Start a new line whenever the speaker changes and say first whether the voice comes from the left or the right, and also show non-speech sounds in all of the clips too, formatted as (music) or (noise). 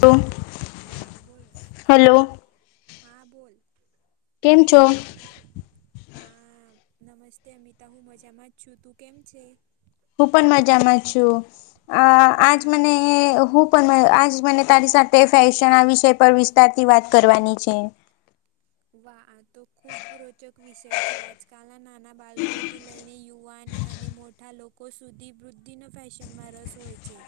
left: તું.
right: હા, બોલો, હા બોલ.
left: કેમ છો?
right: હા નમસ્તે, અમિતા હું મજામાં જ છું. તું કેમ છે?
left: હું પણ મજામાં છું. અ આજ મને
right: વાહ
left: હું પણ આજ મને તારી સાથે ફેશન આ વિષય પર વિસ્તારથી વાત કરવાની છે.
right: વાહ! આ તો ખુબ રોચક વિષય છે, આજકાલના નાના બાળકોથી લઈને યુવાને. અને મોટા લોકો સુધી વૃદ્ધિના ફેશનમાં રસ હોય છે.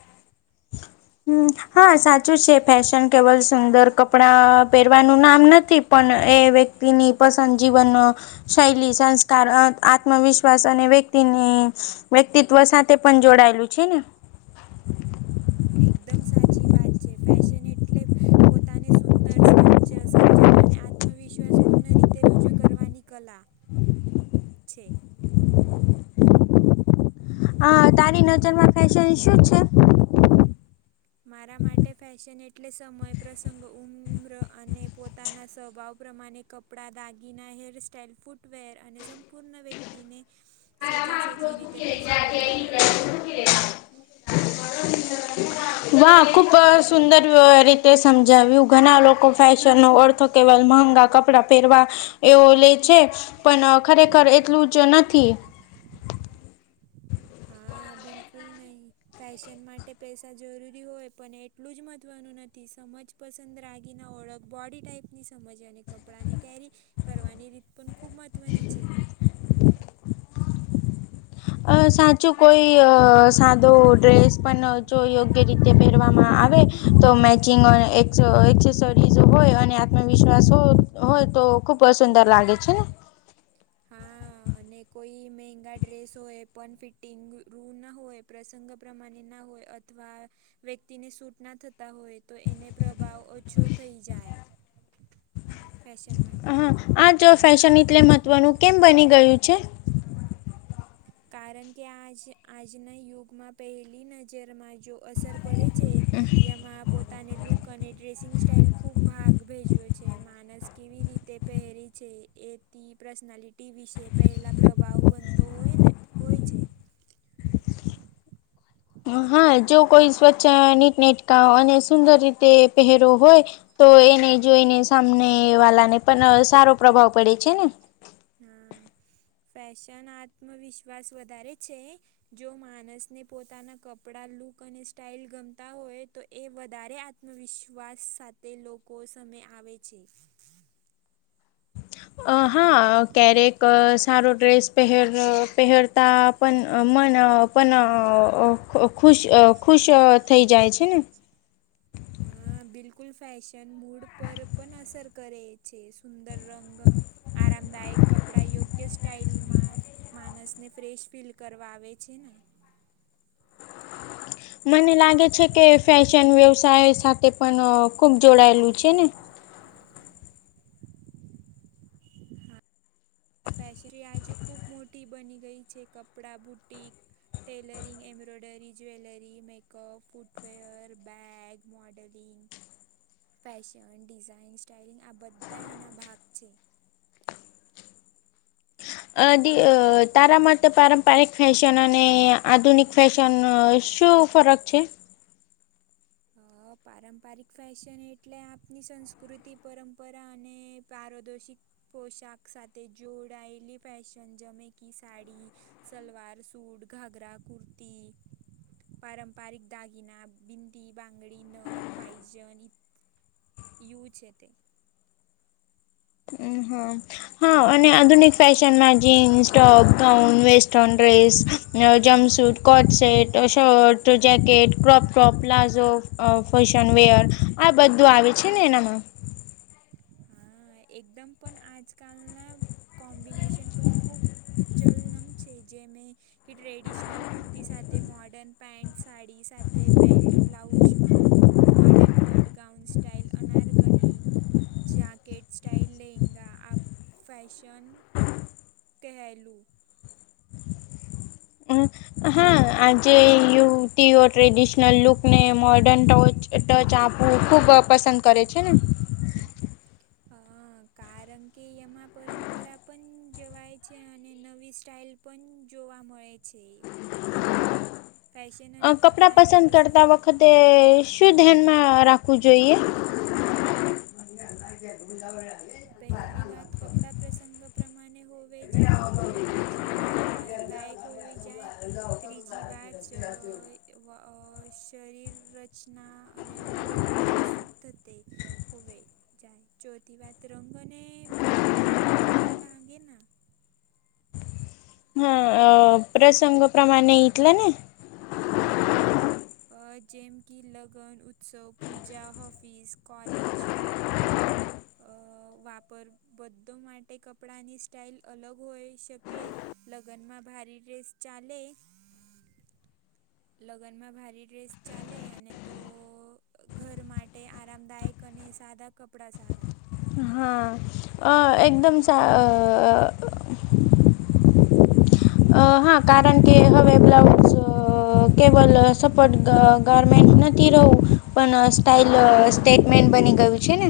left: (unintelligible) હમ, હા, સાચું છે, ફેશન કેવલ સુંદર કપડાં પહેરવાનું નામ નથી. પણ એ વ્યક્તિની પસંદ જીવનનો શૈલી સંસ્કાર, આત્મવિશ્વાસ અને વ્યક્તિની વ્યક્તિત્વ સાથે થે પણ જોડાયેલું છે ને.
right: હ, એકદમ સાચી વાત છે, ફેશન એટલે પોતાને સુંદર સ્વચ્છ સજ્જન અને આત્મવિશ્વાસ પૂર્ણ રીતે રુજૂ કરવાની કલા. છે.
left: હ, તારી નજરમાં ફેશન શું છે?
right: મારા માટે ફેશન એટલે સમય પ્રસંગ ઉમ્ર અને પોતાના સ્વભાવ પ્રમાણે. કપડાં, દાગીના, હેરસ્ટાઈલ, ફૂટવેર અને સંપૂર્ણ વ્યક્તિને સજા સજી રીતે પ્રસ્તુત કરવાનું છે.
left: વાહ ખૂબ સુંદર રી તે સમજાવ્યું, ઘણા લોકો ફેશન નો અર્થ કેવલ મહગા કપડા પહેરવા એવો લે છે, પણ ખરેખર એટલું જ નથી.
right: હા, બિલકુલ નહી. ફેશન માટે પૈસા જરૂરી હોય, પણ એટલું જ મહત્વનું નથી સમજ. પસંદ રાગીના ઓળખ, બોડી ટાઈપ ની સમજવાની. કપડાંને, કેરી કરવાની રીત પણ ખૂબ મહત્ત્વની છે.
left: અ સાચું, કોઈ અ સાદો ડ્રેસ પણ જો યોગ્ય રીતે પહેરવામાં આવે, તો મેચિંગ એક્સેસરીઝ હોય અને આત્મવિશ્વાસ હો હોય, તો ખુબ સુંદર લાગે છે ને. (unintelligible)
right: હા અને કોઈ મહેંગા ડ્રેસ હોય, પણ ફિટિંગ રું ના હોય, પ્રસંગ પ્રમાણે ના હોય. અથવા. વ્યક્તિને સૂટ ના થતા હોય, તો એને પ્રભાવ ઓછો થઈ જાય. ફેશન માટે.
left: હા આ જો ફેશન એટલે મહત્વનું કેમ બની ગયું છે.
right: કારણ કે, આજ આજના યુગમાં પહેલી નજરમાં જો અસર પડે છે, એમાં પોતાને લુક અને ડ્રેસિંગ સ્ટાઇલ ખૂબ ભાગ ભેજવે છે, માણસ કેવી રીતે પહેરી છે એ. તે પર્સનાલિટી વિશે પહેલાં પ્રભાવ બનતો હોય ને, હોય છે.
left: હા, જો કોઈ સ્વચ્છ નીટનેટકા, અને સુંદર રીતે પહેરો હોય. તો એને જોઈને, સામને વાલા ને, પણ સારો પ્રભાવ પડે છે ને.
right: હા, ફેશન આત્મવિશ્વાસ વધારે છે. જો માણસને પોતાના કપડા લુક અને સ્ટાઇલ ગમતા હોય તો. એ વધારે આત્મવિશ્વાસ સાથે લોકો સામે આવે છે.
left: અ હા, ક્યારેક સારો ડ્રેસ પહેર પહેરતા. પણ મન પણ ખુશ અ ખુશ થઈ જાય છે ને.
right: હા, બિલકુલ ફેશન મૂડ પર પણ અસર કરે. છે, સુંદર રંગ આરા મદાયક કપડા યોગ્ય સ્ટાઈલમાં માણસને ફ્રેશ ફીલ કરવા આવે છે ને?
left: મને લાગે છે કે ફેશન વ્યવસાય સાથે પણ ખૂબ જોડાયેલું છે ને?
right: હા. આ ફેેશરી આજે ખૂબ મોટી બની ગઈ છે. કપડાં, boutique tailoring, embroidery, jewellery, makeup, footwear bag modelling fashion, design styling આ બધા એના ભાગ છે.
left: અ દી અ તારા માટે પારંપરિક ફેશન અને આધુનિક ફેશન શું ફરક છે?
right: પારંપરિક ફેશન એટલે આપની સંસ્કૃતિ પરંપરા અને પારદોષિક પોશાક સાથે જોડાયેલી ફેશન જેમે કે સાડી સલવાર-સૂટ, ઘાઘરા, કુર્તી, પારંપરિક દાગિના બિન ટી બંગડી નદ પાયજન ઇ છે છે તે.
left: (inaudible) હા અને આધુનિક ફેશનમાં jeans, top gown, western dress, jumpsuit coat set, shirt, jacket, crop top, palazzo અ ફેશન વેર આ બધું આવે છે ને એનામાં?
right: હા, એકદમ પણ આજકાલના કોમ્બિનેશન પણ ખૂબ ચલનમ છે જે મે કે ટ્રેડિશનલ કુર્તી સાથે મોર્ડર્ન પેન્ટ સાડી સાથે બેલ્ટ બ્લાઉજમાં modern cut gown style anarkali jacket style lehenga આબ ફૅશન કહેલું.
left: હમ. હા આજે યુતીઓ ટ્રેડિશનલ લુક ને મોર્ડર્ન ટ ટચ આપવું ખુબ પસંદ કરે છે ને?
right: હ કારણ કે એમાં પરંપરા પણ જવાય છે અને નવી સ્ટાાઈલ પણ જોવા મળે છે એટલે. ફેશન અને કપડાંની પસંદ.
left: તે શું ધ્યાનમાં રાખવું જોઈએ? (inaudible)
right: પહેલી વાત કપડા પ્રસંગ પ્રમાણે હોવે જાય તો બી જી વાત આરામદાયક હોવી જાય ત્રીજી વાત શરીર રચ અને ઉમરા પ્રમાણે શુધ થતે હોવે જાય. ચોથી વાત તરંગને યોગ્ય હોય લાગે.
left: હા પ્રસંગ પ્રમાણે ઈટલે ને?
right: અ જેમ કે લગ્ન, ઉત્સવ, પૂજા, ઓફિસ, કોલેજ, પાર્ટી વાપર બધો માટે કપડાંની સ્ટાઇલ અલગ હોય શકે. લગ્ન માં ભારી રેસ ચાલે. લગ્નમાં ભારે ડ્રેસ ચાલે અને તો ઘર માટે આરામદાયક અને સાદા કપડા સારા.
left: હા અ એકદમ અ હા કારણ કે હવે બ્લાઉઝ કેવલ સપોર્ટ ગર્મેન્ટ નથી રહું પણ સ્ટાઇલ સ્ટેટમેન બની ગયું. છેને.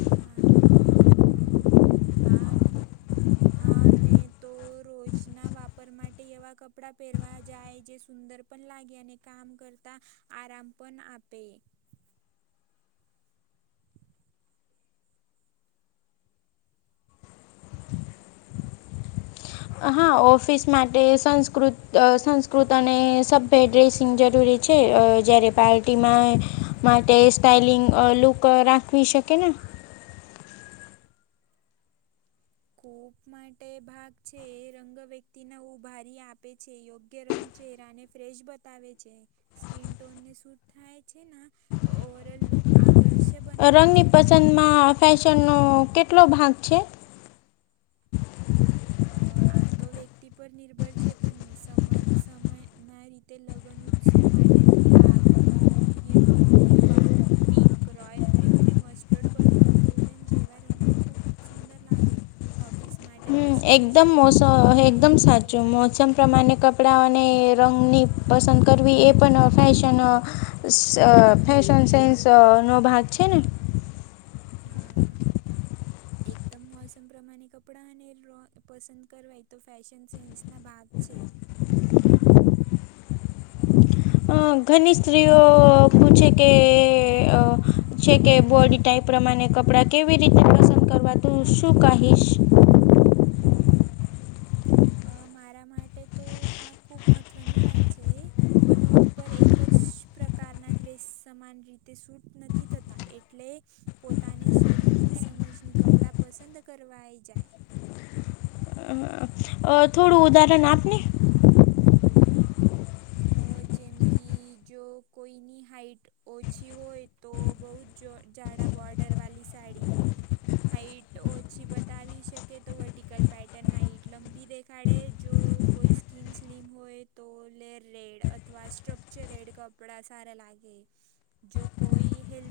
right: હા, હા, અને હા, તો રોજના વાપરે, માટે એવા કપડા પહેરવા જાય, જે સુંદર પણ લાગે, અને કામ કરતા આરામ પણ આપે. (unintelligible)
left: હા, ઓફિસ માટે સંસ્કૃત, સંસ્કૃત અને સભ્ય ડ્રેસિંગ જરૂરી છે. છે, જયારે પાર્ટીમાં માટે સ્ટાઈલિંગ લુક રાખવી શકે ને.
right: કૂપ માટે ભાગ છે, એ રંગ વ્યક્તિને ઉભારી આપે છે યોગ્ય. ગરમ ચહેરાને ફ્રેશ બતાવે છે, સ્કીન ટોનને સૂટ થાય છે. તો ઓવરલ લુક આ કરશે.
left: રંગની પસંદમાં ફેશનનો કેટલો ભાગ છે. (unintelligible)
right: આ તો વ્યક્તિ પર નિર્ભર છે, પણ સમ સમય ના રીતે લગ્ન ઉત્સવ માટે તે તો લાલ મરચું હીર વો હિરવા. પિંક રોયલ બ્લ્યુ, અને મસ્ટર પર્પલ ગોલ્ડન જેવા રંગ ખૂબ સુંદર લાગે, ઓફિસ માટે
left: હમ
right: બેસ્ટ
left: એકદમ મોસમ, એકદમ સાચું
right: વ્હાઈટ
left: મોસમ. પ્રમાણે કપડા અને રંગની પસંદ કરવી એ, પણ ફેશન અ શ અ ફશન સેન્સ નો ભાગ છે ને.
right: હમ, હમ.
left: (unintelligible)
right: એકદમ, મોસમ પ્રમાણને કપડાં અને રો પસંદ કરવાય તો, ફેશન સેન્સ ના ભાગ છે.
left: અ ઘની સ્ત્રીઓ પૂછે કે, અ છે કે, બોડી ટાઈપ પ્રમાણે કપડા કેવી રીતે પસંદ કરવા તું શું કાઢીશ.
right: અ મારા માટે તો આ ખૂબ મહત્વની વાત છે. બધું ઉપર એક જ પ્રકારના ડ્રેસ શ સમાન રીતે સૂટ નથી થતા, એટલે. પોતાને શરીરની સમજની કપડાં પસંદ કરવાઈ જાય.
left: અ થોડું ઉદાહરણ આપને.
right: અ જેમ કી જો કોઈની હાઈટ. ઓછી હોય તો, બહુ જ જો જાડા બોર્ડર વાલી સાડી. હાઈટ ઓછી બતાવી શકે, તો વર્ટિકલ પેટર્ન હાઈટ લંબી દેખાડે જો. કોઈ સ્કીન સ્લીમ હોય તો લેર. રેડ અથવા સ્ટ્રક્ચ, રેડ કપડા સારા લાગે, જો કોઈ હેલ.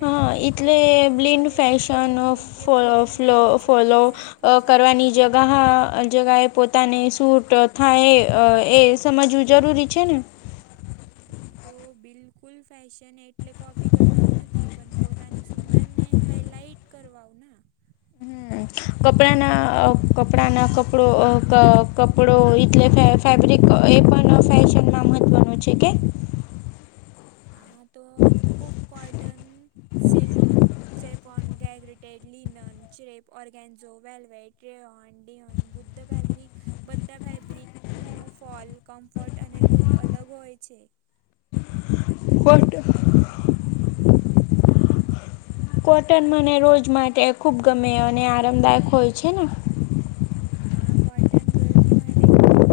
left: હા, એટલે બ્લીન્ડ
right: કમ્ફર્ટેબલ
left: ફેશન
right: ફિટિંગ યોગ્ય
left: ફ
right: ફોલ અને
left: ફલો
right: બેલેન્સવાળા
left: ફોલો.
right: ડિઝાઇન
left: અ
right: ખૂબ સારા
left: કરવાની
right: લાગે.
left: જગા હા. જગાએ પોતાને સૂટ થાય, એ સમજવું જરૂરી છે ને. (unintelligible)
right: તો બિલકુલ, ફેશન એટલે કોપી કરવાનું નથી, પણ પોતાની શ સુંદરને હાાઈલાઇટ કરવાઓ ના.
left: હમ કપડાના આ કપડાના કપડ ક કપડો એટલે. ફેબ્રિક એ પણ ફેશન મહત્વ છે કે.
right: હા, તો ખૂબ કોટન સિલ્ક. ચેપ ઓન ગેગ્રેટેડ લિનન, ચિરેપ, ઓર્ગેન્ઝો, વેલ્વેટ ટ્રે ઓન બુદ્ધ. ફેબ્રિક બધા, ફેબ્રિકનો ફોલ કમ્ફર્ટ અને લૂક અલગ હોય છે.
left: (unintelligible) કોટન મને રોજ માટે ખુબ ગમે અને આરામદાયક હોય છે ને
right: હા કોટન ગરમી માટે ખુબ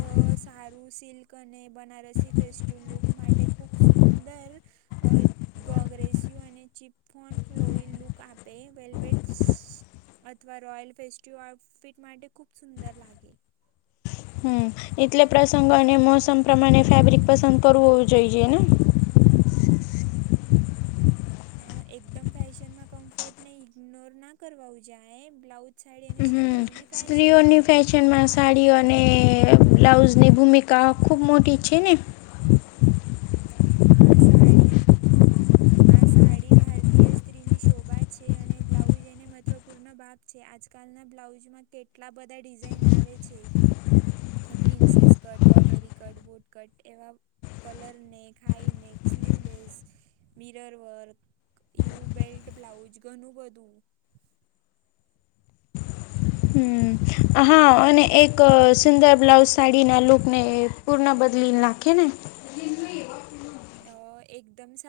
right: અ સારું સિલ્ક અને બનારસી ફેસ્ટિવ લૂક માટે ખૂબ સુંદર અ ગોગ્રેસિવ અને ચિપફોન ફ્લોઈ લુક આપે વેલ્વેટસ અ અથવા રોયલ ફેસ્ટીવ આઉટ ફીટમાટે ખૂબ સુંદર લાગે.
left: હમ્મ એટલે પ્રસંગ અને મોસમ પ્રમાણે ફેબ્રિક પસંદ કરવું જોઈએ ને
right: હા એકદમ ફેશનમાં કમ્ફર્ટ ને ઇગ્નોર ના કરવા ઉ‌ જાય બ્લાઉઝ સાડી અને
left: હમ
right: સ્ત્રીઓની ફેશન
left: સ્ત્રીઓની
right: હોય
left: ફેસ શન માં સાડી ઓ અને બ્લાઉઝ ની ભૂમિકા ખુબ મોટી છે ને
right: હા સાડી
left: (inaudible)
right: હા સાડી ભારતીય સ્ત્રીની શોભા છે અને બ્લાઉઝ એને મહત્વપૂર્ણ ભાગ છે આજકાલના બ્લાઉઝમાં કેટલા બધા ડિઝાઇન આવે છે.
left: (inaudible)
right: પ્રિન્સેસ કટ, કટોરી કટ, બુટ કટ, એવા કલરને high neck sleeveless mirror work U belt blouse ઘનુ બધું
left: હા અને એક અ એક સુંદર બ્લાઉઝ સાડીના લૂકને પૂર્ણ બદલીને નાખે ને
right: અ એકદમ સાર